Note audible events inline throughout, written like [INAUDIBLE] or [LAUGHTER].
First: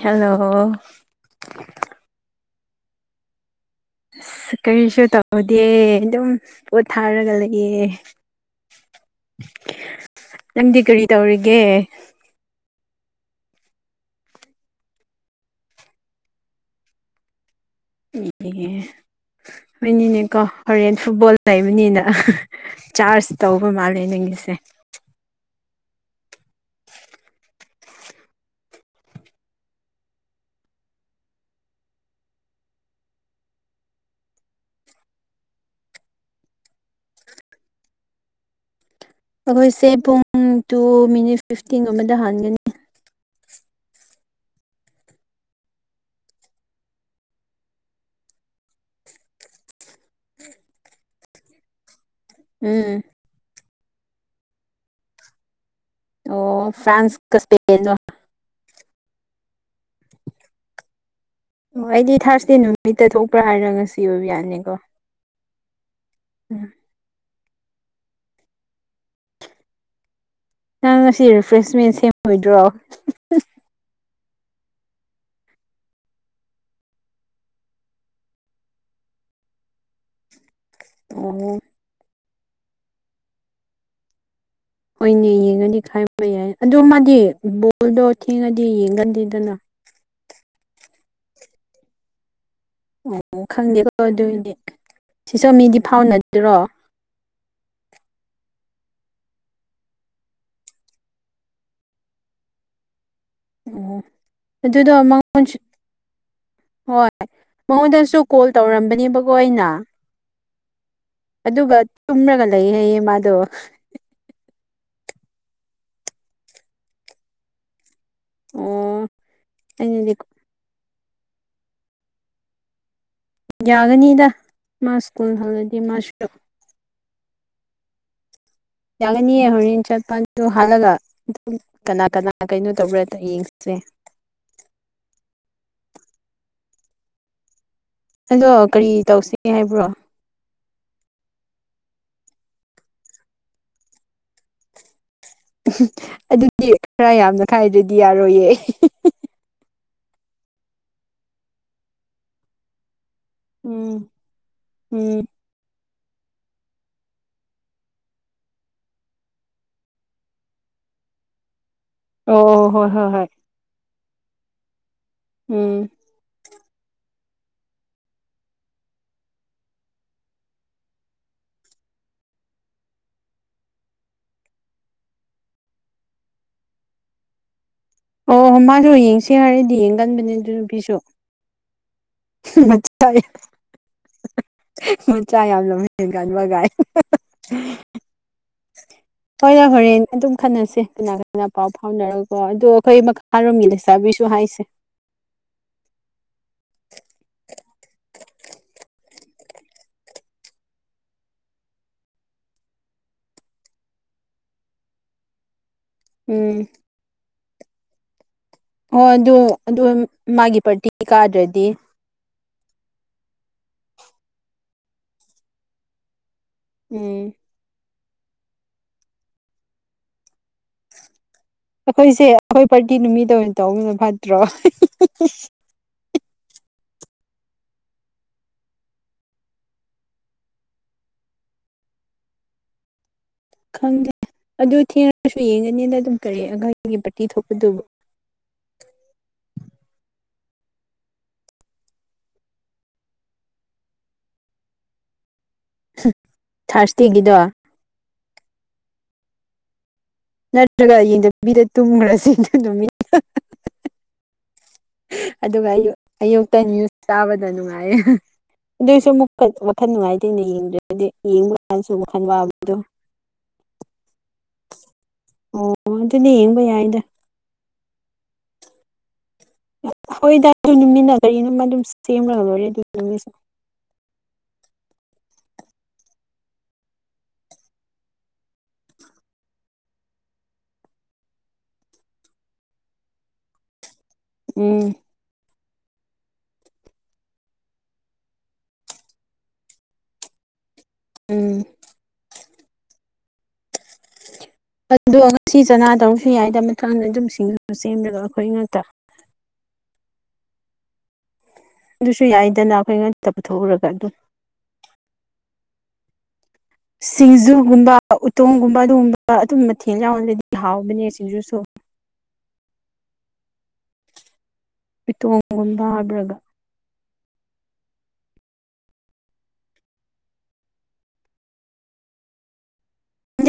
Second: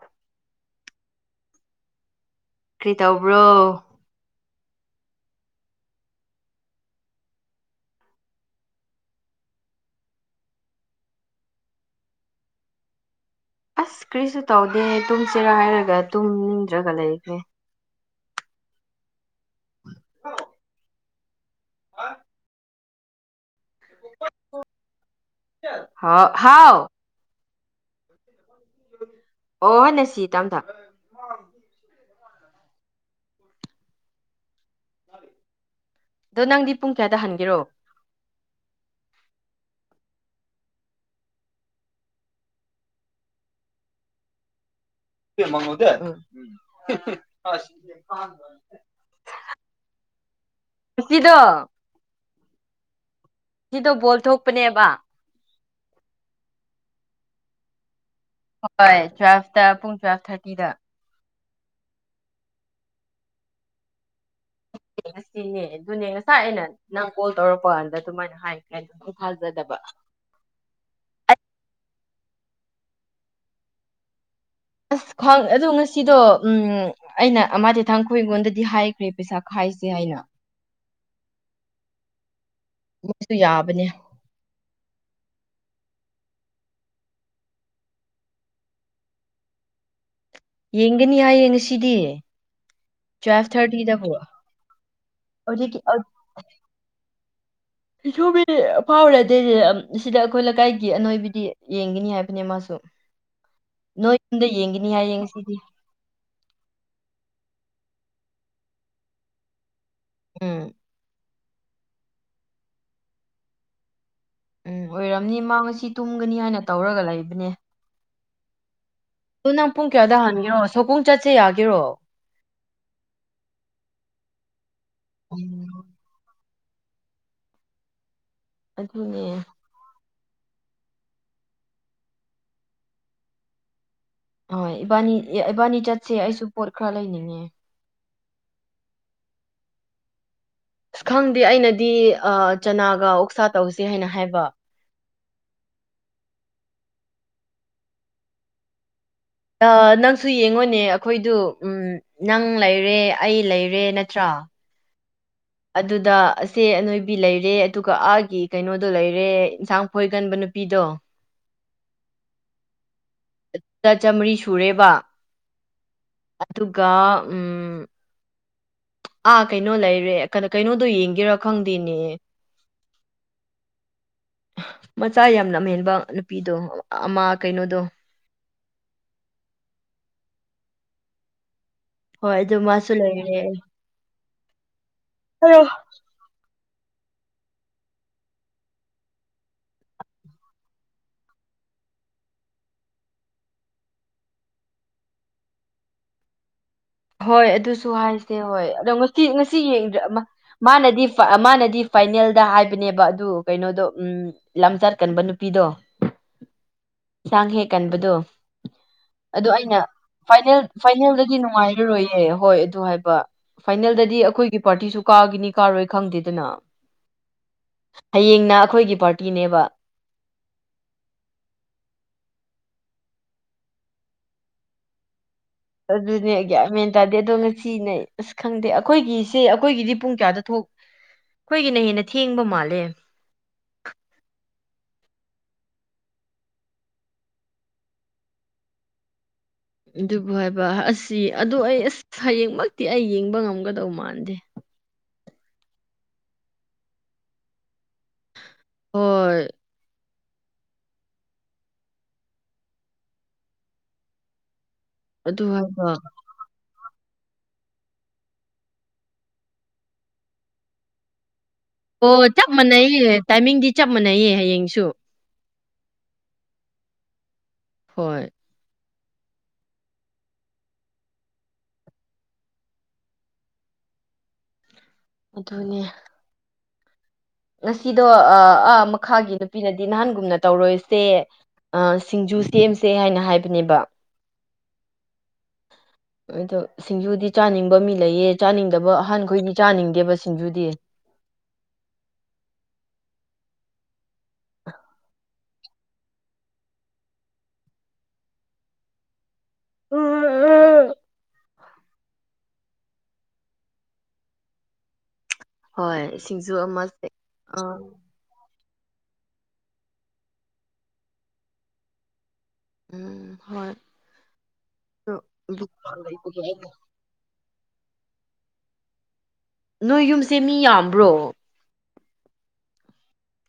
Hello ꯀꯔꯤ ꯇꯧꯕ꯭ꯔꯣ ꯑꯁ ꯀꯔꯤꯁꯨ ꯇꯧꯗꯦ ꯑꯗꯨꯝ ꯄꯣꯠ ꯊꯥꯔꯒ ꯂꯩꯌꯦ ꯅꯪꯗꯤ ꯀꯔꯤ ꯇꯧꯔꯤꯒꯦ ꯑꯁ ꯀ꯭ꯔꯤꯁꯨ ꯇꯧꯗꯦ ꯇꯨꯝꯁꯤꯔ ꯍꯥꯏꯔꯒ ꯇꯨꯝꯅꯤꯡꯗ꯭ꯔꯒ ꯂꯩꯈ꯭ꯔꯦ ꯄꯤꯉꯦ ꯍꯣꯏꯅꯤꯅꯦꯀꯣ ꯍꯣꯔꯦꯟ ꯐꯨꯠꯕꯣꯜ ꯂꯩꯕꯅꯤꯅ ꯆꯥꯔꯖ ꯇꯧꯕ ꯃꯥꯜꯂꯦ ꯅꯪꯒꯤꯁꯦ ꯏꯆꯟ ꯍꯣ ꯍꯥꯎ ꯎ ꯑꯣ ꯅꯁꯤ ꯇꯝꯗ ꯑꯗꯣ ꯅꯪꯗꯤ ꯄꯨꯡ ꯀꯌꯥꯗ ꯍꯟꯒꯦꯔꯣ ꯑꯩꯈꯣꯏꯁꯦ ꯄꯨꯡ ꯇꯨ ꯃꯤꯅꯤꯠ ꯐꯤꯐꯇꯤꯟꯒꯨꯝꯕꯗ ꯍꯥꯟꯒꯅꯤ ꯃꯉꯗ [UNINTELLIGIBLE] ꯄꯨꯁꯤꯗꯣ ꯎꯝ ꯀꯤꯗꯣ ꯕꯣꯜ ꯊꯣꯛꯄꯅꯦꯕ ꯑꯣ ꯐ꯭ꯔꯥꯟꯁ ꯀ ꯁꯄꯦꯟ ꯗꯣ ꯍꯣꯏ ꯇꯨ꯭ꯋꯦꯜꯄꯇ ꯄꯨꯡ ꯇ꯭ꯋꯦꯜꯐ ꯊꯥꯔꯇꯤꯗ ꯑꯣ ꯑꯩꯗꯤ ꯊꯥꯔꯁꯗꯦ ꯅꯨꯃꯤꯠꯇ ꯊꯣꯛꯄ꯭ꯔꯥ ꯍꯥꯏꯔ ꯉꯁꯤ ꯑꯣꯏꯕ ꯌꯥꯅꯤꯀꯣ ꯇꯦ ꯉꯁꯤꯅꯦ ꯑꯗꯨꯅꯦ ꯉꯁꯥꯏ ꯑꯩꯅ ꯎꯝ ꯅꯪ ꯀꯣꯜ ꯇꯧꯔꯛꯄ ꯀꯥꯟꯗ ꯑꯗꯨꯃꯥꯏꯅ ꯍꯥꯏ ꯀꯅꯝꯁꯨ ꯊꯥꯖꯗꯕ ꯅꯪ ꯉꯁꯤ ꯔꯤꯐ꯭ꯔꯦꯁꯃꯦꯟ ꯁꯦꯝꯃꯣꯏꯗ꯭ꯔꯣ ꯑꯁ ꯈꯪ ꯑꯗꯣ ꯉꯁꯤꯗꯣ ꯎꯝ ꯑꯩꯅ ꯑꯃꯗꯤ ꯊꯥꯡꯈꯣꯏ ꯑꯩꯉꯣꯟꯗꯗꯤ ꯍꯥꯏꯈ꯭ꯔꯦ ꯄꯩꯁꯥ ꯈꯥꯏꯁꯦ ꯍꯥꯏꯅ ꯑꯣ ꯃꯣꯏꯁꯨ ꯌꯥꯕꯅꯦ ꯍꯣꯏꯅꯦ ꯌꯦꯡꯉꯗꯤ ꯈꯥꯏꯕ ꯌꯥꯏ ꯑꯗꯣ ꯃꯥꯗꯤ ꯕꯣꯜꯗꯣ ꯊꯦꯡꯉꯗꯤ ꯌꯦꯡꯒꯟꯗꯦꯗꯅ ꯌꯦꯡꯒꯅꯤ ꯍꯥꯏꯌꯦ ꯉꯁꯤꯗꯤ ꯑꯣ ꯇꯨꯋꯦꯜꯐ ꯈꯪꯗꯦꯀꯣ ꯊꯥꯔꯇꯤꯗꯕꯨ ꯑꯗꯨꯑꯣꯏꯗꯤ ꯁꯤꯁꯨ ꯃꯤꯗꯤ ꯍꯧꯖꯤꯛꯀꯤ ꯐꯥꯎꯅꯗꯔꯣ ꯁꯤꯁꯨꯕꯤ ꯐꯥꯎꯅꯥꯗꯦꯅꯦ ꯁꯤꯗ ꯑꯩꯈꯣꯏ ꯂꯩꯀꯥꯏꯒꯤ ꯑꯅꯣꯏꯕꯤꯗꯤ ꯌꯦꯡꯒꯅꯤ ꯍꯥꯏꯕꯅꯦ ꯃꯥꯁꯨ [INAUDIBLE] ꯅꯣꯏ ꯌꯨꯝꯗ ꯌꯦꯡꯒꯅꯤ ꯑꯗꯨꯗꯣ ꯍꯥꯏ ꯉꯁꯤꯗꯤ ꯃꯉꯣꯟꯁꯨ ꯍꯣꯏ ꯃꯉꯣꯟꯗꯁꯨ ꯀꯣꯜ ꯇꯧꯔꯝꯕꯅꯦꯕꯀꯣ ꯑꯩꯅ ꯎꯝ ꯑꯗꯨꯒ ꯇꯨꯝꯂꯒ ꯂꯩ ꯍꯥꯏꯌꯦ ꯃꯥꯗꯣ ꯎꯝ ꯑꯣꯏꯔꯝꯅꯤ ꯃꯥ ꯉꯁꯤ ꯇꯨꯝꯒꯅꯤ ꯍꯥꯏꯅ ꯇꯧꯔꯒ ꯂꯩꯕꯅꯦ ꯑꯣ ꯑꯣ ꯅꯪ ꯄꯨꯡ ꯑꯩꯅꯗꯤ ꯀꯌꯥꯗ ꯍꯟꯒꯦꯔꯣ ꯁꯣꯒꯨꯡ ꯆꯠꯁꯦ ꯌꯥꯒꯦꯔꯣ ꯌꯥꯒꯅꯤꯗ ꯃꯥ ꯁ꯭ꯀꯨꯜ ꯍꯜꯂꯗꯤ ꯎꯝ ꯃꯥꯁꯨ ꯌꯥꯪꯒꯅꯤ ꯑꯗꯨꯅꯦ ꯍꯣꯔꯦꯟ ꯆꯠꯄ ꯑꯗꯣ ꯍꯜꯂꯒ ꯑꯗꯨꯝ ꯀꯅꯥ ꯀꯅꯥ ꯀꯩꯅꯣ ꯇꯧꯕ꯭ꯔꯥꯗ ꯌꯦꯡꯁꯦ ꯍꯣꯏ ꯏꯕꯥꯅꯤ ꯏꯕꯥꯅꯤ ꯆꯠꯁꯦ ꯑꯩꯁꯨ ꯄꯣꯠ ꯈꯔ ꯂꯩꯅꯤꯡꯉꯦ ꯑꯗꯣ ꯀꯔꯤ ꯇꯧꯁꯤꯒꯦ ꯍꯥꯏꯕ꯭ꯔꯣ ꯑꯁ ꯈꯪꯗꯦ ꯑꯩꯅꯗꯤ ꯆꯅꯥꯒ ꯑꯣꯛꯁꯥ ꯇꯧꯁꯦ ꯍꯥꯏꯅ ꯍꯥꯏꯕ ꯎꯝ ꯑꯗꯨꯗꯤ ꯈꯔ ꯌꯥꯝꯅ ꯈꯥꯏꯗꯗꯤ ꯌꯥꯔꯣꯏꯌꯦ ꯅꯪꯁꯨ ꯌꯦꯡꯉꯣꯅꯦ ꯑꯩꯈꯣꯏꯗꯨ ꯅꯪ ꯂꯩꯔꯦ ꯑꯩ ꯂꯩꯔꯦ ꯎꯝ ꯅꯠꯇ꯭ꯔꯥ ꯎꯝ ꯑꯗꯨꯗ ꯑꯁꯦ ꯑꯅꯣꯏꯕꯤ ꯂꯩꯔꯦ ꯑꯗꯨꯒ ꯑꯥꯒꯤ ꯀꯩꯅꯣꯗꯣ ꯂꯩꯔꯦ ꯏꯟꯁꯥꯡ ꯀꯣꯏꯒꯟꯕ ꯅꯨꯄꯤꯗꯣ ꯑꯣ ꯍꯣꯏ ꯍꯣꯏ ꯍꯣꯏ ꯆꯥꯃꯔꯤ ꯁꯨꯔꯦꯕ ꯎꯝ ꯑꯗꯨꯒ ꯎꯝ ꯑꯥ ꯀꯩꯅꯣ ꯂꯩꯔꯦ ꯀꯩꯅꯣꯗꯣ ꯌꯦꯡꯒꯦꯔ ꯈꯪꯗꯦꯅꯦ ꯃꯆꯥ ꯌꯥꯝ ꯂꯝꯍꯦꯟꯕ ꯅꯨꯄꯤꯗꯣ ꯑꯃ ꯀꯩꯅꯣꯗꯣ ꯑꯣ ꯃꯥꯗꯣ ꯌꯦꯡꯁꯦ ꯍꯥꯏꯔꯗꯤ ꯌꯦꯡꯒꯟꯕꯅꯦ ꯑꯗꯨ ꯅꯨꯄꯤꯁꯨ ꯍꯣꯏ ꯑꯗꯨ ꯃꯥꯁꯨ ꯃꯆꯥ ꯂꯩꯔꯦ ꯃꯆꯥ ꯌꯥꯝ ꯂꯝꯍꯦꯟꯕ [UNINTELLIGIBLE] ꯍꯦꯟꯒꯟꯕꯒ ꯍꯥꯏ ꯍꯣꯏ ꯍꯣꯏ ꯍꯣꯔꯦꯟ ꯑꯗꯨꯝ ꯈꯟꯅꯁꯦ ꯀꯅꯥ ꯀꯅꯥ ꯄꯥꯎ ꯐꯥꯎꯅꯔꯒꯀꯣ ꯑꯗꯣ ꯑꯩꯈꯣꯏ ꯃꯈ ꯔꯣꯝꯒꯤ ꯂꯩꯁꯥꯕꯤꯁꯨ ꯍꯥꯢꯁꯦ ꯍꯣꯏ ꯑꯗꯨꯁꯨ ꯍꯥꯏꯁꯦ ꯍꯣꯏ ꯑꯗꯣ ꯉꯁꯤ ꯉꯁꯤ ꯌꯦꯡꯗꯔ꯭ꯦ ꯃꯥꯅꯗꯤ ꯃꯥꯅꯗꯤ ꯐꯥꯏꯅꯦꯜꯗ ꯍꯥꯏꯕꯅꯦꯕ ꯑꯗꯨ ꯀꯩꯅꯣꯗꯣ ꯎꯝ ꯂꯝ ꯆꯠ ꯀꯟꯕ ꯅꯨꯄꯤꯗꯣ ꯎꯝ ꯆꯥꯡ ꯍꯦꯛ ꯀꯟꯕꯗꯣ ꯑꯗꯨ ꯑꯩꯅ ꯃꯥꯒꯤ ꯐꯥꯏꯅꯦꯜ ꯄꯥꯔꯇꯤ ꯐꯥꯏꯅꯦꯜꯗꯗꯤ ꯀꯥꯗ꯭ꯔꯗꯤ ꯅꯨꯡꯉꯥꯏ ꯌꯥꯔꯣꯏꯌꯦ ꯍꯣꯏ ꯑꯗꯨ ꯍꯥꯏꯕ ꯐꯥꯏꯅꯦꯜꯗꯗꯤ ꯑꯩꯈꯣꯏꯒꯤ ꯄꯥꯔꯇꯤꯁꯨ ꯀꯥꯒꯅꯤ ꯀꯥꯔꯣꯏ ꯈꯪꯗꯦꯗꯅ ꯎꯝ ꯍꯌꯦꯡꯅ ꯑꯩꯈꯣꯏꯒꯤ ꯄꯥꯔꯇꯤꯅꯦꯕ ꯑꯩꯈꯣꯏꯁꯦ ꯑꯩꯈꯣꯏ ꯄꯥꯔꯇꯤ ꯅꯨꯃꯤꯠꯇ ꯑꯣꯏꯅ ꯇꯧꯕꯅ ꯐꯠꯇ꯭ꯔꯣ ꯑꯗꯨꯅꯦ ꯒ꯭ꯌꯥꯟ ꯃꯦꯟ ꯇꯥꯗꯦ ꯑꯗꯣ ꯉꯁꯤꯅꯦ ꯑꯁ ꯈꯪꯗꯦ ꯑꯩꯈꯣꯏꯒꯤꯁꯦ ꯑꯩꯈꯣꯏꯒꯤꯗꯤ ꯄꯨꯡ ꯀꯌꯥꯗ ꯊꯣꯛ ꯑꯩꯈꯣꯏꯒꯤꯅ ꯍꯦꯟꯅ ꯊꯦꯡꯕ ꯃꯥꯜꯂꯦ ꯈꯪꯗꯦ ꯑꯗꯨ ꯊꯦꯡꯉꯁꯨ ꯌꯦꯡꯒꯅꯤꯅ ꯑꯗꯨꯝ ꯀꯔꯤ ꯑꯩꯈꯒꯤ ꯄꯥꯔꯇꯤ ꯊꯣꯛꯄꯗꯨꯕꯨ ꯑꯗꯨꯕꯨ ꯍꯥꯏꯕ ꯑꯁꯤ ꯑ ꯑꯩ ꯑꯁ ꯍꯌꯦꯡꯃꯛꯇꯤ ꯑꯩ ꯌꯦꯡꯕ ꯉꯝꯒꯗꯧ ꯃꯥꯟꯗꯦ ꯊꯥꯔꯁꯇꯦꯒꯤꯗꯣ ꯍꯣꯏ ꯅꯠꯇ꯭ꯔꯒ ꯌꯦꯟꯗꯕꯤꯗ ꯇꯨꯝꯈ꯭ꯔꯁꯤ ꯑꯗꯨ ꯅꯨꯃꯤꯠꯇꯣ ꯑꯗꯨ ꯑꯗꯨꯒ ꯍꯥꯏꯕ ꯑꯌꯨꯛ ꯑꯌꯨꯛꯇꯅꯤ ꯆꯥꯕꯗ ꯅꯨꯡꯉꯥꯏꯌꯦ ꯑꯗꯨꯏꯁꯨꯨꯛ ꯋꯥꯈꯜ ꯅꯨꯡꯉꯥꯏꯇꯦꯅꯦ ꯌꯦꯡꯗ꯭ꯔꯒꯗꯤ ꯑꯣ ꯆꯞ ꯃꯥꯟꯅꯩꯌꯦ ꯇꯥꯏꯃꯤꯡꯗꯤ ꯆꯞ ꯃꯥꯟꯅꯩꯌꯦ ꯍꯌꯦꯡꯁꯨ ꯑꯣ ꯑꯗꯨꯅꯦ ꯌꯦꯡꯕ ꯌꯥꯏꯗ ꯍꯣꯏ ꯍꯣꯏꯗꯥ ꯅꯨꯃꯤꯠꯟꯅ ꯀꯔꯤꯅꯝ ꯑꯗꯨꯝ ꯁꯦꯝꯂ ꯂꯣꯏꯔꯦ ꯑꯗꯨ ꯅꯨꯃꯤꯠꯁꯤ ꯑꯗꯨꯅꯦ ꯉꯁꯤꯗꯣ ꯑ ꯑꯥ ꯃꯈꯥꯒꯤ ꯅꯨꯄꯤꯅꯗꯤ ꯅꯍꯥꯟꯒꯨꯝꯅ ꯇꯧꯔꯣꯏꯁꯦ ꯑꯥ ꯁꯤꯡꯖꯨ ꯁꯦꯝꯁꯦ ꯍꯥꯏꯅ ꯍꯥꯏꯕꯅꯦꯕ ꯎꯝ ꯑꯗꯣ ꯁꯤꯡꯖꯨꯗꯤ ꯆꯥꯅꯤꯡꯕ ꯃꯤ ꯂꯩꯌꯦ ꯆꯥꯅꯤꯡꯗꯕ ꯑꯍꯥꯟꯈꯣꯏꯗꯤ ꯆꯥꯅꯤꯡꯗꯦꯕ ꯁꯤꯡꯖꯨꯗꯤ ꯎꯝ ꯑꯗꯣ ꯉꯁꯤ ꯆꯅꯥ ꯇꯧꯔꯁꯨ ꯌꯥꯏꯗ ꯃꯥꯊꯪꯗ ꯑꯗꯨꯝ ꯁꯤꯡꯖꯨ ꯁꯦꯝꯂꯕ ꯑꯩꯈꯣꯏ ꯉꯥꯛꯇ [UNINTELLIGIBLE] ꯑꯗꯨꯁꯨ ꯌꯥꯏꯗꯅ ꯑꯩꯈꯣꯏ ꯉꯥꯛꯇ ꯄꯨꯊꯣꯛꯎꯔꯒ ꯑꯗꯨꯝ ꯍꯣꯏ ꯁꯤꯡꯖꯨ ꯑꯃꯥꯅꯦ ꯑ ꯁꯤꯡꯖꯨꯒꯨꯝꯕ ꯎꯇꯣꯡꯒꯨꯝꯕ ꯑꯗꯨꯒꯨꯝꯕ ꯑꯗꯨ ꯃꯊꯦꯜ ꯌꯥꯎꯔꯗꯤ ꯍꯥꯎꯕꯅꯦ ꯁꯤꯡꯖꯨꯁꯨ ꯎꯝ ꯍꯣꯏ ꯑꯗꯨ ꯕꯨꯛ ꯏꯇꯣꯡꯒꯨꯝꯕ ꯍꯥꯕꯔꯥꯒ ꯂꯩꯕꯒꯤ ꯑꯩꯅ ꯅꯣꯏ ꯌꯨꯝꯁꯦ ꯃꯤ ꯌꯥꯝꯕ꯭ꯔꯣ [UNINTELLIGIBLE]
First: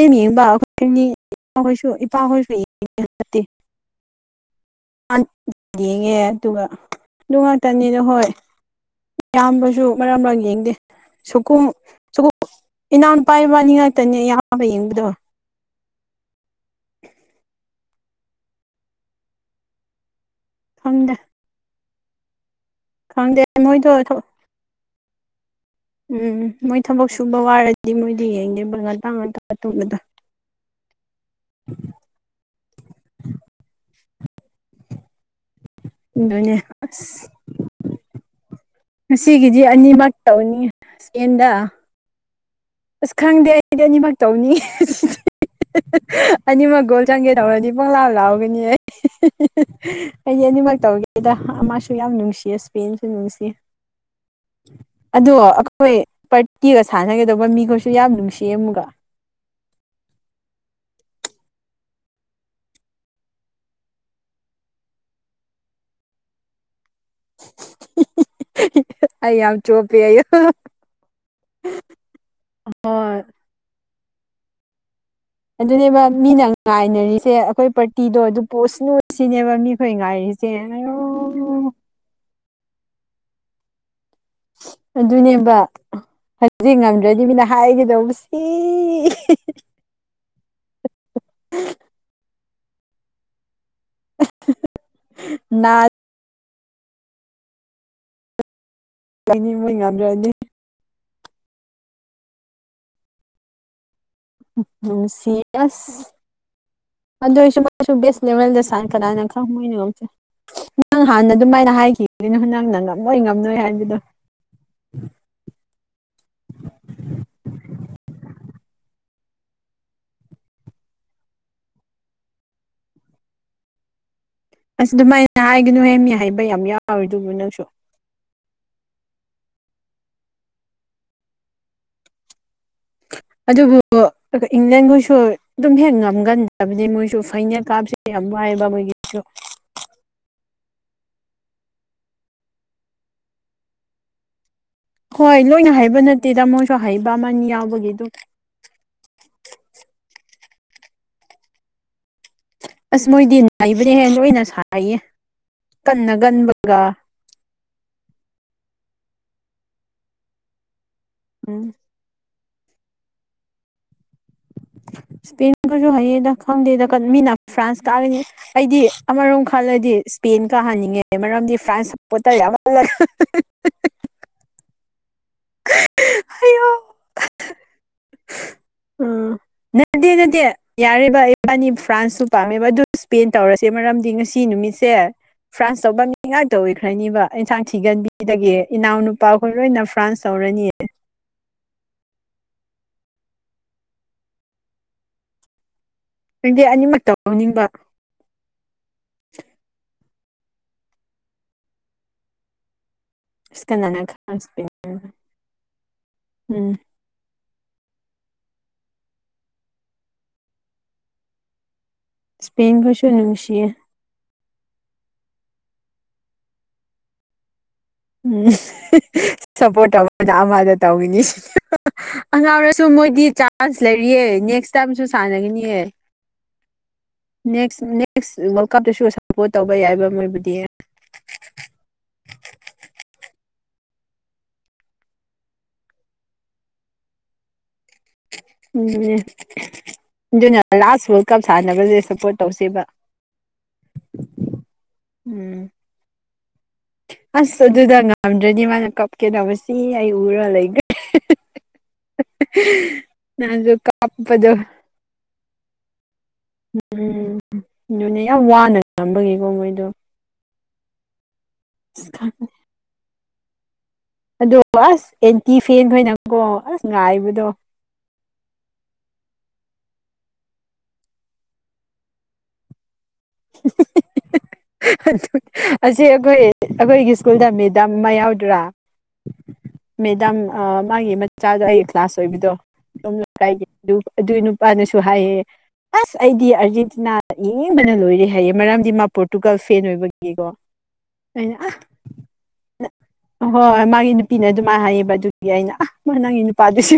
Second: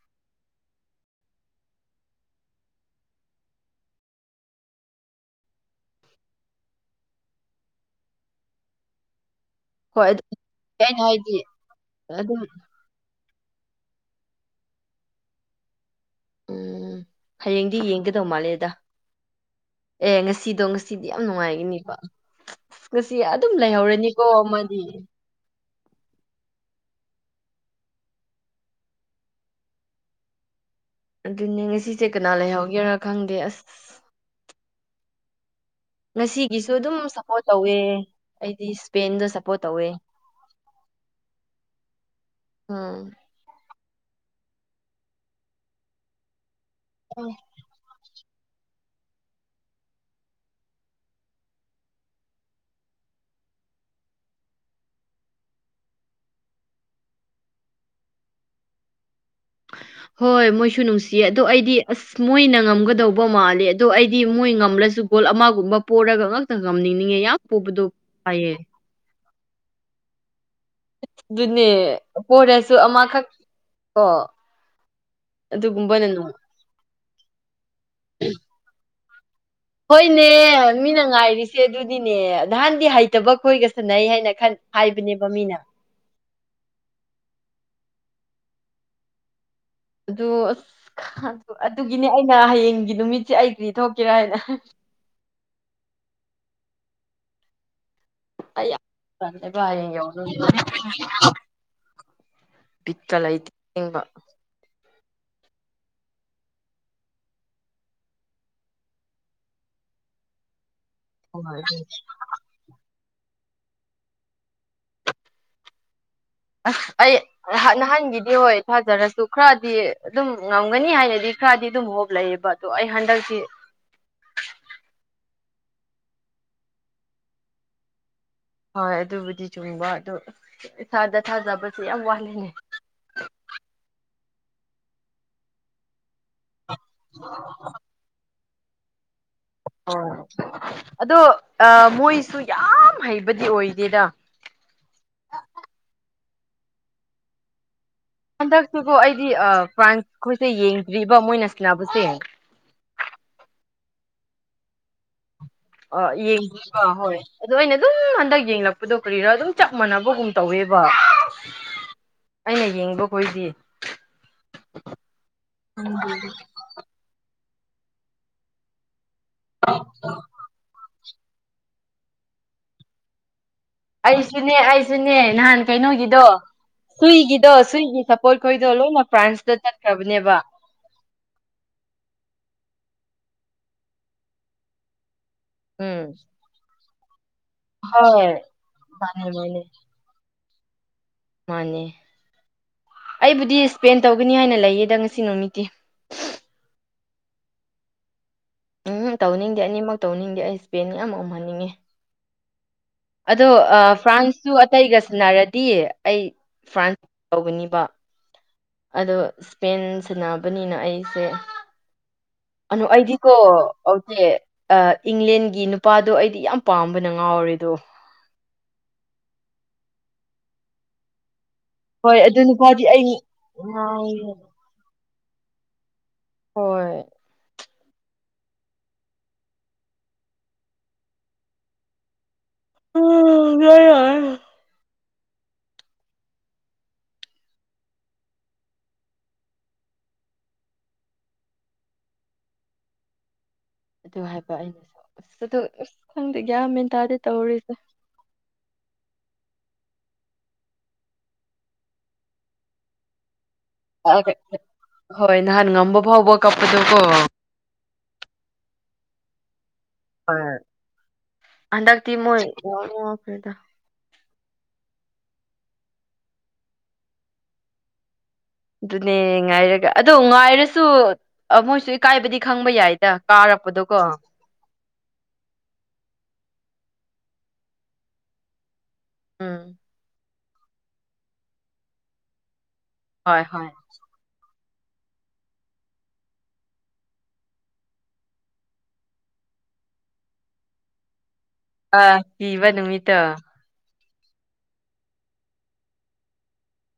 ꯏꯄꯥꯍꯣꯏꯁꯨ ꯏꯄꯥꯍꯣꯏꯁꯨ ꯌꯦ [UNINTELLIGIBLE] [UNINTELLIGIBLE] ꯌꯦꯡꯉꯦ ꯑꯗꯨꯒ ꯑꯗꯨ ꯉꯥꯛꯇꯅꯦꯗ ꯍꯣꯏ ꯏꯌꯥꯝꯕ ꯍꯣꯏ ꯃꯥꯔꯛ ꯑꯗꯨ ꯃꯥꯔꯛ ꯌꯦꯡꯗꯦ ꯑꯩꯅ ꯍꯥꯏꯗꯤ ꯁꯨꯨꯒꯨꯝ ꯁꯨꯒꯨ ꯑꯗꯨꯝ ꯏꯅꯥꯎ ꯅꯨꯄꯥ ꯏꯕꯥꯅꯤ ꯉꯥꯛꯇꯅꯦ ꯑꯌꯥꯝꯕ ꯌꯦꯡꯕꯗꯣ ꯎꯝ ꯍꯌꯦꯡꯗꯤ ꯌꯦꯡꯒꯗꯧ ꯃꯥꯜꯂꯦꯗ ꯑꯦ ꯉꯁꯤꯗꯣ ꯉꯁꯤꯗꯤ ꯈꯪꯗꯦ ꯌꯥꯝ ꯅꯨꯡꯉꯥꯏꯒꯅꯤꯕ ꯑꯁ ꯉꯁꯤ ꯈꯪꯗꯦ ꯑꯗꯨꯝ ꯃꯣꯏꯗꯣ ꯂꯩꯍꯧꯔꯅꯤꯀꯣ ꯑꯃꯗꯤ ꯎꯝ ꯃꯣꯏ ꯊꯕꯛ ꯁꯨꯕ ꯋꯥꯔꯗꯤ ꯃꯣꯏꯗꯤ ꯌꯦꯡꯗꯦꯕ ꯉꯟꯇꯥ ꯉꯟꯇꯥ ꯇꯨꯝꯕꯗꯣ ꯑꯗꯨꯅꯦ ꯉꯁꯤ ꯁꯤ ꯀꯅꯥ ꯂꯩꯍꯧꯒꯦꯔꯥ ꯈꯪꯗꯦ ꯑꯁ ꯑꯗꯨꯅꯦ ꯉꯁꯤꯒꯤꯁꯨ ꯑꯗꯨꯝ ꯑꯁ ꯁꯞꯄꯣꯔꯠ ꯇꯧꯋꯦ ꯑꯩꯗꯤ ꯏꯁꯄꯦꯟꯗ ꯉꯁꯤꯒꯤꯗꯤ ꯁꯞꯄꯣꯔꯠ ꯇꯧꯋꯦ ꯑꯅꯤꯃꯛ ꯇꯧꯅꯤ ꯏꯁꯄꯦꯟꯗ ꯎꯝ ꯑꯁ ꯈꯪꯗꯦ ꯑꯩꯗꯤ ꯑꯅꯤꯃꯛ ꯇꯧꯅꯤ [UNINTELLIGIBLE] ꯑꯅꯤꯃꯛ ꯒꯣꯜ ꯆꯪꯒꯦ ꯇꯧꯔꯗꯤ ꯄꯪꯂꯥꯎ ꯂꯥꯎꯒꯅꯤ ꯑꯩꯗꯤ ꯑꯅꯤꯃꯛ ꯇꯧꯒꯦꯗ ꯑꯃꯁꯨ ꯌꯥꯝ ꯅꯨꯡꯁꯤꯌꯦ ꯏꯁꯄꯦꯟꯁꯨ ꯅꯨꯡꯁꯤ ꯑꯗꯣ ꯑꯩꯈꯣꯏ ꯄꯥꯔꯇꯤꯒ ꯁꯥꯟꯅꯒꯗꯧꯕ ꯃꯤ ꯈꯣꯏꯁꯨ ꯌꯥꯝ ꯅꯨꯡꯁꯤꯌꯦ ꯑꯃꯨꯛꯒ [INAUDIBLE] ꯍꯣꯏ ꯃꯣꯏꯁꯨ ꯅꯨꯡꯁꯤꯌꯦ ꯑꯗꯣ ꯑꯩꯗꯤ ꯑꯁ ꯃꯣꯏꯅ ꯉꯝꯒꯗꯧꯕ ꯃꯥꯜꯂꯦ ꯑꯗꯣ ꯑꯩꯗꯤ ꯃꯣꯏ ꯉꯝꯂꯁꯨ ꯕꯣꯜ ꯑꯃꯒꯨꯝꯕ ꯄꯣꯔꯒ ꯉꯥꯛꯇ ꯉꯝꯅꯤꯡꯅꯤꯡꯉꯦ ꯌꯥꯝ ꯄꯣꯕꯗꯣ [INAUDIBLE] ꯌꯦ ꯑꯩ ꯌꯥꯝ ꯆꯣꯞꯄꯦꯌꯣ ꯑꯗꯨꯅꯦ ꯄꯣꯔꯁꯨ ꯍꯣꯏ ꯑꯃꯈꯛ ꯀꯣ ꯑꯗꯨꯅꯦꯕ ꯑꯗꯨꯒꯨꯝꯕꯅ ꯅꯨꯡ ꯃꯤꯅ ꯉꯥꯏꯅꯔꯤꯁꯦ ꯑꯩꯈꯣꯏ ꯄꯥꯔꯇꯤꯗꯣ ꯑꯗꯨ ꯄꯣꯁꯅꯨ ꯁꯤꯅꯦꯕ ꯃꯤ ꯍꯣꯏꯅꯦ ꯃꯤꯅ ꯉꯥꯏꯔꯤꯁꯦ ꯑꯗꯨꯗꯤꯅꯦ ꯅꯍꯥꯟꯗꯤ ꯍꯩꯇꯕ ꯈꯣꯏꯒ ꯁꯥꯟꯅꯩ ꯍꯥꯏꯅ ꯈꯟ ꯍꯥꯏꯕꯅꯦꯕ ꯑꯗꯨꯅꯦꯕ ꯃꯤꯅ ꯍꯟꯖꯤꯛ ꯉꯝꯗ꯭ꯔꯗꯤ ꯃꯤꯅ ꯍꯥꯏꯒꯗꯧꯕꯁꯤ ꯏꯍꯤ ꯍꯤ ꯑꯗꯨ ꯑꯁ ꯈꯟꯁꯨ ꯑꯗꯨꯒꯤꯅꯦ ꯑꯩꯅ ꯍꯌꯦꯡꯒꯤ ꯅꯨꯃꯤꯠꯁꯦ ꯑꯩ ꯀ꯭ꯔꯤ ꯊꯣꯛꯀꯦꯔꯥ ꯍꯥꯏꯅ ꯍꯍ ꯅꯥꯠ ꯑꯩ ꯌꯥꯝ ꯅꯥꯒꯅꯤ ꯇꯜꯂꯦꯕ ꯃꯣꯏ ꯍꯌꯦꯡ ꯌꯧ ꯉꯝꯗ꯭ꯔꯗꯤ [UNINTELLIGIBLE] ꯕꯤꯠꯀ ꯂꯩꯇꯦ ꯁꯦꯡꯕ ꯎꯝ ꯅꯨꯡꯁꯤ ꯑꯁ ꯑꯗꯣꯏꯁꯨ ꯃꯥꯏꯁꯨ ꯕꯦꯁ ꯂꯦꯚꯦꯜꯗ ꯁꯥꯟ ꯀꯅꯥꯅ ꯈꯪ ꯉꯣꯏꯅꯣ ꯅꯪ ꯍꯥꯟꯅ ꯑꯗꯨꯃꯥꯏꯅ ꯍꯥꯏꯈꯤꯕꯅꯤꯅ ꯅꯪꯅ ꯉꯝꯃꯣꯏ ꯉꯝꯅꯣꯏ ꯍꯥꯏꯕꯗꯣ ꯑꯍ ꯑꯩ ꯑꯍ ꯅꯍꯥꯟꯒꯤꯗꯤ ꯍꯣꯏ ꯊꯥꯖꯔꯁꯨ ꯈꯔꯗꯤ ꯑꯗꯨꯝ ꯉꯝꯒꯅꯤ ꯍꯥꯏꯅꯗꯤ ꯈꯔꯗꯤ ꯑꯗꯨꯝ ꯍꯣꯞ ꯂꯩꯕ ꯗꯣ ꯑꯩ ꯍꯟꯗꯛꯇꯤ ꯑꯁ ꯑꯗꯨꯃꯥꯏꯅ ꯍꯥꯏꯒꯅꯨꯍꯦ ꯃꯤ ꯑꯍꯩꯕ ꯌꯥꯝ ꯌꯥꯎꯔꯤꯗꯨꯕꯨ ꯅꯪꯁꯨ ꯍꯣꯏ ꯑꯗꯨꯕꯨꯗꯤ ꯆꯨꯝꯕ ꯑꯗꯨ ꯏꯁꯥꯗ ꯊꯥꯖꯕꯁꯦ ꯌꯥꯝ ꯋꯥꯠꯂꯦꯅꯦ ꯑꯗꯨꯕꯨ ꯏꯪꯂꯦꯟꯈꯣꯏꯁꯨ ꯑꯗꯨꯝ ꯍꯦꯛ ꯉꯝꯒꯟꯗꯕꯅꯤ ꯃꯣꯏꯁꯨ ꯐꯥꯏꯅꯦꯜ ꯀꯥꯕꯁꯦ ꯌꯥꯝ ꯋꯥꯏꯕ ꯃꯣꯏꯒꯤꯗꯨꯁꯨ ꯑꯣ ꯑꯗꯣ ꯑꯥ ꯃꯣꯏꯁꯨ ꯌꯥꯝ ꯍꯩꯕꯗꯤ ꯑꯣꯏꯗꯦꯗ ꯍꯣꯏ ꯂꯣꯏꯅ ꯍꯩꯕ ꯅꯠꯇꯦꯗꯥ ꯃꯣꯏꯁꯨ ꯍꯩꯕ ꯑꯃꯅꯤ ꯌꯥꯎꯕꯒꯤ ꯑꯗꯨ ꯍꯟꯗꯛꯁꯤꯀꯣ ꯑꯩꯗꯤ ꯑꯥ ꯐ꯭ꯔꯥꯟꯁ ꯈꯣꯏꯁꯦ ꯌꯦꯡꯗ꯭ꯔꯤꯕ ꯃꯣꯏꯅ ꯁꯟꯅꯕꯁꯦ ꯑꯁ ꯃꯣꯏꯗꯤ ꯅꯩꯕꯅꯦꯍꯦ ꯂꯣꯏꯅ ꯁꯥꯟꯅꯩꯌꯦ ꯑ ꯌꯦꯡꯗ꯭ꯔꯤꯕ ꯍꯣꯏ ꯑꯗꯣ ꯑꯩꯅ ꯑꯗꯨꯝ ꯍꯟꯗꯛ ꯌꯦꯡꯂꯛꯄꯗꯣ ꯀꯔꯤꯔꯥ ꯑꯗꯨꯝ ꯆꯞ ꯃꯥꯟꯅꯕꯒꯨꯝ ꯇꯧꯋꯦꯕ ꯎꯝ ꯑꯩꯅ ꯌꯦꯡꯕꯈꯣꯏꯗꯤ ꯏꯁꯄꯦꯟꯈꯣꯏꯁꯨ ꯍꯩꯌꯦꯗ ꯈꯪꯗꯦꯗ ꯀꯟ ꯃꯤꯅ ꯐ꯭ꯔꯥꯟꯁ ꯀꯥꯒꯅꯤ ꯑꯩꯗꯤ ꯑꯃꯔꯣꯝ ꯍꯜꯂꯗꯤ ꯏꯁꯄꯦꯟ ꯀꯥꯍꯟꯅꯤꯡꯉꯦ ꯃꯔꯝꯗꯤ ꯐ꯭ꯔꯥꯟꯁ ꯁꯥꯄꯣꯇꯔ ꯌꯥꯝꯃꯜꯂꯦ ꯍꯍ ꯍꯍ ꯍ ꯑꯩꯁꯨꯅꯦ ꯑꯩꯁꯨꯅꯦ ꯅꯍꯥꯟ ꯀꯩꯅꯣꯒꯤꯗꯣ ꯍꯩꯌꯣ ꯁꯨꯏꯒꯤꯗꯣ ꯁꯨꯏꯒꯤ ꯁꯞꯄꯣꯔꯠ ꯈꯣꯏꯗꯣ ꯂꯣꯏꯅ ꯐ꯭ꯔꯥꯟꯁꯇ ꯆꯠꯈ꯭ꯔꯕꯅꯦꯕ ꯌꯥꯔꯦ ꯚꯥꯏ ꯏꯕꯥꯅꯤ ꯐ꯭ꯔꯥꯟꯁꯁꯨ ꯄꯥꯝꯃꯦꯕ ꯑꯗꯨ ꯏꯁꯄꯦꯟ ꯇꯧꯔꯁꯦ ꯃꯔꯝꯗꯤ ꯉꯁꯤ ꯅꯨꯃꯤꯠꯁꯦ ꯐ꯭ꯔꯥꯟꯁ ꯇꯧꯕ ꯎꯝ ꯃꯤ ꯉꯥꯛꯇ ꯑꯣꯏꯈ꯭ꯔꯅꯤꯕ ꯏꯟꯁꯥꯡ ꯍꯣꯏ ꯊꯤꯒꯟꯕꯤꯗꯒꯤ ꯏꯅꯥꯎ ꯃꯥꯅꯦ ꯅꯨꯄꯥꯈꯣꯏ ꯃꯥꯅꯦ ꯂꯣꯏꯅ ꯐ꯭ꯔꯥꯟꯁ ꯇꯧꯔꯅꯤ ꯃꯥꯅꯦ ꯑꯩꯕꯨꯗꯤ ꯁ꯭ꯄꯦꯟ ꯇꯧꯒꯅꯤ ꯍꯥꯏꯅ ꯂꯩꯌꯦꯗ ꯉꯁꯤ ꯅꯨꯃꯤꯠꯇꯤ ꯅꯪꯗꯤ ꯑꯅꯤꯃꯛ ꯇꯧꯅꯤꯡꯕ ꯎꯝ ꯍꯨꯝ ꯇꯧꯅꯤꯡꯗꯦ ꯑꯅꯤꯃꯛ ꯇꯧꯅꯤꯡꯗꯦ ꯑꯩ ꯁ꯭ꯄꯦꯟ ꯌꯥꯝ ꯎꯝꯍꯟꯅꯤꯡꯉꯤ ꯑꯗꯣ ꯑꯁ ꯑꯥ ꯀꯅꯥꯅ ꯈꯪ ꯐ꯭ꯔꯥꯟꯁꯁꯨ ꯏꯁꯄꯦꯟ ꯑꯇꯩꯒ ꯁꯟꯅꯔꯗꯤ ꯑꯩ ꯎꯝ ꯐ꯭ꯔꯥꯟꯁ ꯇꯧꯒꯅꯤꯕ ꯑꯗꯣ ꯏꯁꯄꯦꯟ ꯁꯟꯅꯕꯅꯤꯅ ꯑꯩꯁꯦ ꯑꯅꯣ ꯏꯁꯄꯦꯟꯈꯣꯏꯁꯨ ꯑꯩꯗꯤꯀꯣ ꯅꯨꯡꯁꯤꯌꯦ ꯑꯣꯆꯦ ꯑꯥ ꯏꯪꯂꯦꯟꯒꯤ ꯅꯨꯄꯥꯗꯣ ꯑꯩꯗꯤ ꯌꯥꯝ ꯄꯥꯝꯕꯅ ꯉꯥꯎꯔꯦꯗꯣ ꯎꯝ ꯍꯤ ꯍ ꯁꯞꯄꯣꯔꯠ ꯇꯧꯕꯅ ꯑꯃꯗ ꯇꯧꯒꯅꯤ ꯍ ꯍ ꯍꯣꯏ ꯑꯗꯨ ꯑꯉꯥꯡ ꯅꯨꯄꯥꯗꯤ ꯑꯣꯏꯔꯁꯨ ꯑꯩ ꯃꯣꯏꯗꯤ ꯆꯥꯟꯁ ꯂꯩꯔꯤꯌꯦ ꯉꯥꯎꯔꯦ. ꯅꯦꯛꯁ ꯇꯥꯏꯝꯁꯨ ꯁꯥꯟꯅꯒꯅꯤꯌꯦ ꯍꯣꯏ ꯅꯦꯛꯁ ꯅꯦꯛꯁ ꯋꯥꯔꯜ ꯀꯞꯇꯁꯨ ꯁꯄꯣꯔꯠ ꯇꯧꯕ ꯌꯥꯏꯕ ꯃꯣꯏꯕꯨꯗꯤ ꯑ ꯌꯥꯏ ꯌꯥꯏ ꯑꯗꯨꯅꯦ ꯑꯗꯨꯅ ꯂꯥꯁ ꯋꯥꯔꯜ ꯀꯞ ꯁꯥꯟꯅꯕꯁꯦ ꯁꯞꯄꯣꯔꯠ ꯇꯧꯁꯦꯕ ꯑꯗꯨ ꯍꯥꯏꯕ ꯑꯩꯅꯁꯨ ꯑꯁ ꯑꯗꯨ ꯎꯝ ꯑꯁ ꯈꯪꯗꯦ ꯒ꯭ꯌꯥꯟ ꯃꯦꯟ ꯇꯥꯗꯦ ꯑꯁ ꯇꯧꯔꯤꯁꯦ ꯑꯗꯨꯗ ꯉꯝꯗ꯭ꯔꯗꯤ ꯃꯥꯅ ꯀꯞꯀꯦ ꯇꯧꯕꯁꯤ ꯑꯩ ꯎꯔ ꯂꯩꯈ꯭ꯔꯦ ꯍ ꯍ ꯍꯍ ꯅꯍꯥꯟꯖꯨ ꯀꯞ ꯇꯥꯒ꯭ꯔꯦ ꯍꯣꯏ ꯅꯍꯥꯟ ꯉꯝꯕ ꯐꯥꯎꯕ ꯀꯞꯄꯗꯣꯀꯣ ꯎ ꯑꯗꯨꯅꯦ ꯌꯥꯝ ꯋꯥꯅ ꯉꯝꯕꯒꯤꯀꯣ ꯃꯣꯏꯗꯣ ꯍ ꯍꯟꯗꯛꯇꯤ ꯃꯣꯏ ꯌꯥꯎ ꯌꯥꯈꯩꯗ [UNINTELLIGIBLE] ꯑꯗꯣ ꯑꯁ ꯑꯦꯟꯇꯤ ꯐꯦꯟ ꯈꯣꯏꯅꯥꯀꯣ ꯑꯁ ꯉꯥꯏꯕꯗꯣ ꯑꯗꯨꯅꯦ ꯉꯥꯏꯔꯒ ꯑꯗꯣ ꯉꯥꯏꯔꯁꯨ ꯃꯣꯏꯁꯨ ꯏꯀꯥꯏꯕꯗꯤ ꯈꯪꯕ ꯌꯥꯏ꯫ ꯀꯥꯔꯛꯄꯗꯣ ꯀꯣ꯫ ꯑꯁꯤ ꯑꯩꯈꯣꯏ ꯑꯩꯈꯣꯏꯒꯤ ꯁ꯭ꯀꯨꯜꯗ ꯃꯦꯗꯥꯝ ꯑꯃ ꯌꯥꯎꯗ꯭ꯔꯥ, ꯎꯝ ꯃꯦꯗꯥꯝ ꯃꯥꯒꯤ ꯃꯆꯥꯗꯣ ꯑꯩꯒꯤ ꯀ꯭ꯂꯥꯁ ꯑꯣꯏꯕꯤꯗꯣ꯫ ꯍꯣꯏ ꯍꯣꯏ ꯑꯗꯨꯏ ꯅꯨꯄꯥꯅꯁꯨ ꯍꯥꯏꯌꯦ ꯑꯁ ꯑꯩꯗꯤ ꯑꯥꯔꯖꯦꯟꯇꯤꯅꯥ ꯌꯦꯡꯕꯅ ꯂꯣꯏꯔꯦ꯫ ꯍꯥꯏꯌꯦ ꯃꯔꯝꯗꯤ ꯃꯥ ꯄꯣꯔꯇꯨꯒꯜ ꯐꯦꯟ ꯑꯣꯏꯕꯒꯤꯀꯣ ꯑꯩꯅ ꯑ ꯑꯥ ꯀꯤꯕ ꯅꯨꯃꯤꯠꯇꯣ꯫ ꯍꯣꯏ ꯍꯣꯏ ꯃꯥꯒꯤ ꯅꯨꯄꯤꯅ ꯑꯗꯨꯃꯥꯏꯅ ꯍꯥꯏꯌꯦꯕ ꯑꯗꯨꯗꯤ ꯑꯩꯅ ꯅꯪꯒꯤ ꯅꯨꯄꯥꯗꯨꯁꯨ,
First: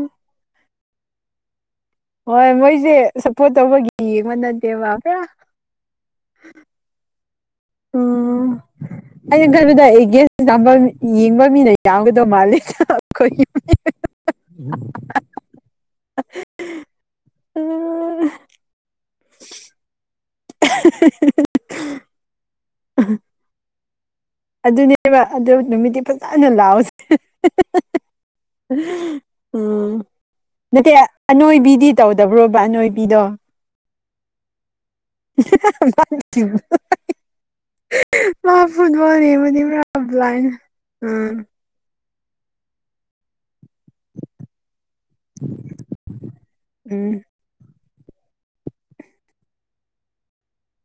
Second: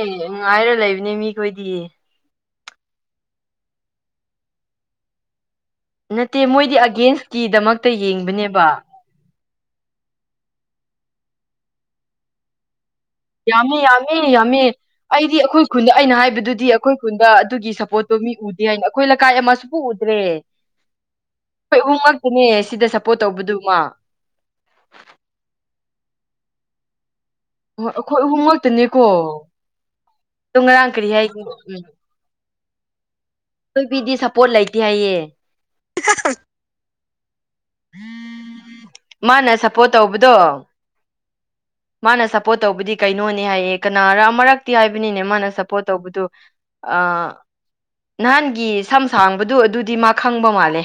[UNINTELLIGIBLE] ꯅꯨꯡꯉꯥꯏꯔ ꯂꯩꯕꯅꯤ ꯃꯤꯈꯣꯏꯗꯤ꯫ ꯍꯣꯏ ꯃꯣꯏꯁꯦ ꯁꯞꯄꯣꯔꯠ ꯇꯧꯕꯒꯤ ꯌꯦꯡꯕ ꯅꯠꯇꯦꯕ ꯄꯨꯔꯥ꯫ ꯅꯠꯇꯦ ꯃꯣꯏꯗꯤ ꯑꯒꯦꯟꯁꯀꯤ ꯗꯃꯛꯇ ꯎꯝ ꯌꯦꯡꯕꯅꯦꯕ꯫ ꯑꯩꯅ ꯈꯟꯕꯗ ꯑꯒꯦꯟꯁ ꯌꯥꯝꯕ ꯌꯦꯡꯕ ꯃꯤꯅ ꯌꯥꯝꯒꯗꯧ ꯃꯥꯜꯂꯦꯗ ꯑꯩꯈꯣꯏ꯫ ꯌꯥꯝꯃꯤ ꯌꯥꯝꯃꯤ ꯌꯥꯝꯃꯤ꯫ ꯑꯩꯗꯤ ꯑꯩꯈꯣꯏ ꯈꯨꯟꯗ ꯑꯩꯅ ꯍꯥꯏꯕꯗꯨꯗꯤ ꯑꯩꯈꯣꯏ ꯈꯨꯟꯗ ꯑꯗꯨꯒꯤ ꯁꯞꯄꯣꯔꯠꯇꯣ ꯃꯤ ꯎꯗꯦ ꯍꯥꯏꯅ ꯑꯩꯈꯣꯏ ꯂꯩꯀꯥꯏ ꯑꯃꯁꯨ ꯀꯎꯗ꯭ꯔꯦ [UNINTELLIGIBLE] ꯑꯍꯤ ꯍꯥ ꯍꯥ [UNINTELLIGIBLE] ꯈꯣꯏ ꯑꯍꯨꯝ ꯉꯛꯇꯥꯅꯦ ꯁꯤꯗ ꯁꯞꯄꯣꯔꯠ ꯇꯧꯕꯗꯨꯃ꯫ ꯑꯗꯨꯅꯦꯕ ꯑꯗꯨ ꯅꯨꯃꯤꯠꯇꯤ ꯐꯖꯅ ꯂꯥꯎꯁꯦ꯫ ꯍꯣꯏ ꯑꯩꯈꯣꯏ ꯑꯍꯨꯝ ꯉꯛꯇꯅꯦꯀꯣ ꯎꯝ ꯑꯗꯣ ꯅꯠꯇꯦ ꯉꯔꯥꯡ ꯀꯔꯤ ꯍꯥꯏꯒꯦ ꯑꯅꯣꯏꯕꯤꯗꯤ ꯇꯧꯗꯕ꯭ꯔꯣꯕ ꯑꯅꯣꯏꯕꯤꯗꯣ꯫ ꯑꯅꯣꯏꯕꯤꯗꯤ ꯁꯞꯄꯣꯔꯠ ꯂꯩꯇꯦ ꯍꯥꯏꯌꯦ꯫ ꯆꯁꯤ [UNINTELLIGIBLE] ꯑ ꯃꯥꯅ ꯐꯨꯠꯕꯜꯃꯗꯤꯅ ꯁꯞꯄꯣꯔꯠ ꯇꯧꯕꯗꯣ ꯎꯝ [UNINTELLIGIBLE] ꯃꯥꯅ ꯁꯞꯄꯣꯔꯠ ꯇꯧꯕꯗꯤ ꯀꯩꯅꯣꯅꯦ ꯍꯥꯏꯌꯦ ꯀꯅꯥꯔꯥ ꯑꯃꯔꯛꯇꯤ ꯍꯥꯏꯕꯅꯤꯅꯦ ꯃꯥꯅ ꯁꯞꯄꯣꯔꯠ ꯇꯧꯕꯗꯨ꯫ ꯎꯝ ꯅꯍꯥꯟꯒꯤ ꯁꯝ ꯁꯥꯡꯕꯗꯨ ꯑꯗꯨꯗꯤ ꯃꯥ ꯈꯪꯕ ꯃꯥꯜꯂꯦ꯫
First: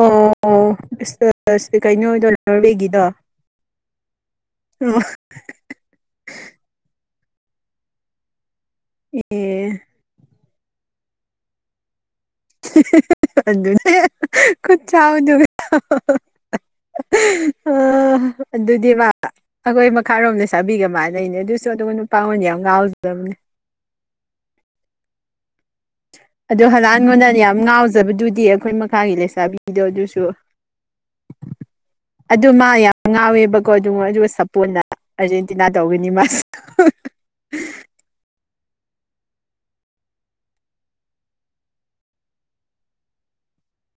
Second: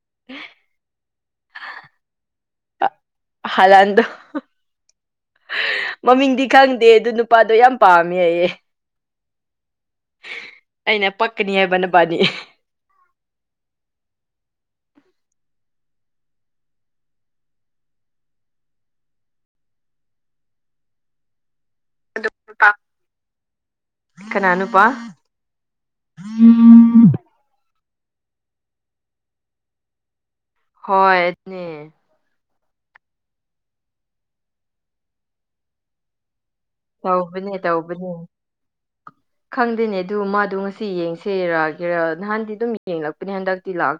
ꯑꯣ ꯑꯣꯁꯁ ꯀꯅꯣ ꯑꯣꯏꯗꯣꯏ [UNINTELLIGIBLE] ꯔꯎꯔꯦꯒꯤꯗꯣ ꯍꯂꯥꯟꯗꯣ [UNINTELLIGIBLE] ꯃꯃꯤꯡꯗꯤ ꯈꯪꯗꯦ ꯑꯗꯨ ꯅꯨꯄꯥꯗꯣ ꯌꯥꯝ ꯄꯥꯝꯃꯦ ꯍꯥꯏꯌꯦ꯫ ꯎ [INAUDIBLE] ꯍ [UNINTELLIGIBLE] ꯑꯩꯅ ꯄꯛꯀꯅꯤ ꯍꯥꯏꯕ, ꯅꯕꯥꯅꯤ꯫ ꯑꯗꯨꯅꯦ ꯈꯨꯠ ꯆꯥꯎꯗꯣ꯫ ꯑ ꯑꯗꯨꯗꯤ ꯃꯥ, ꯑꯩꯈꯣꯏ ꯃꯈꯥꯔꯣꯝꯗ ꯂꯩꯁꯥꯕꯤꯒ ꯃꯥꯅꯩꯅꯦ ꯑꯗꯨꯁꯨ ꯑꯗꯨꯒꯝ ꯅꯨꯄꯥ ꯉꯣꯟꯗ ꯌꯥꯝ ꯉꯥꯎꯖꯕꯅꯦ꯫ ꯀꯅꯥ ꯅꯨꯄꯥ? ꯑꯗꯣ ꯍꯂꯥꯟ ꯉꯣꯟꯗ ꯌꯥꯝ ꯉꯥꯎꯖꯕꯗꯨꯗꯤ ꯑꯩꯈꯣꯏ ꯃꯈꯥꯒꯤ ꯂꯩꯁꯥꯕꯤꯗꯣ ꯑꯗꯨꯁꯨ꯫ ꯍꯣꯏꯅꯦ ꯑꯗꯨ ꯃꯥ ꯌꯥꯝ ꯉꯥꯎꯋꯦꯕꯀꯣ ꯑꯗꯨꯒ ꯑꯗꯨꯒ ꯁꯄꯣꯔꯠꯅ ꯑꯥꯔꯖꯦꯟꯇꯤꯅꯥ ꯇꯧꯒꯅꯤ ꯃꯥꯁꯨ꯫ ꯇꯧꯕꯅꯦ ꯇꯧꯕꯅꯦ [UNINTELLIGIBLE] [INAUDIBLE] ꯈꯪꯗꯦꯅꯦ ꯑꯗꯨ ꯃꯥꯗꯣ ꯉꯁꯤ ꯌꯦꯡꯁꯦꯔꯒꯦꯔ ꯅꯍꯥꯟꯗꯤ ꯑꯗꯨꯝ ꯌꯦꯡꯂꯛꯄꯅꯦ ꯍꯟꯗꯛꯇꯤ ꯂꯥꯛꯇ꯭ꯔꯦ꯫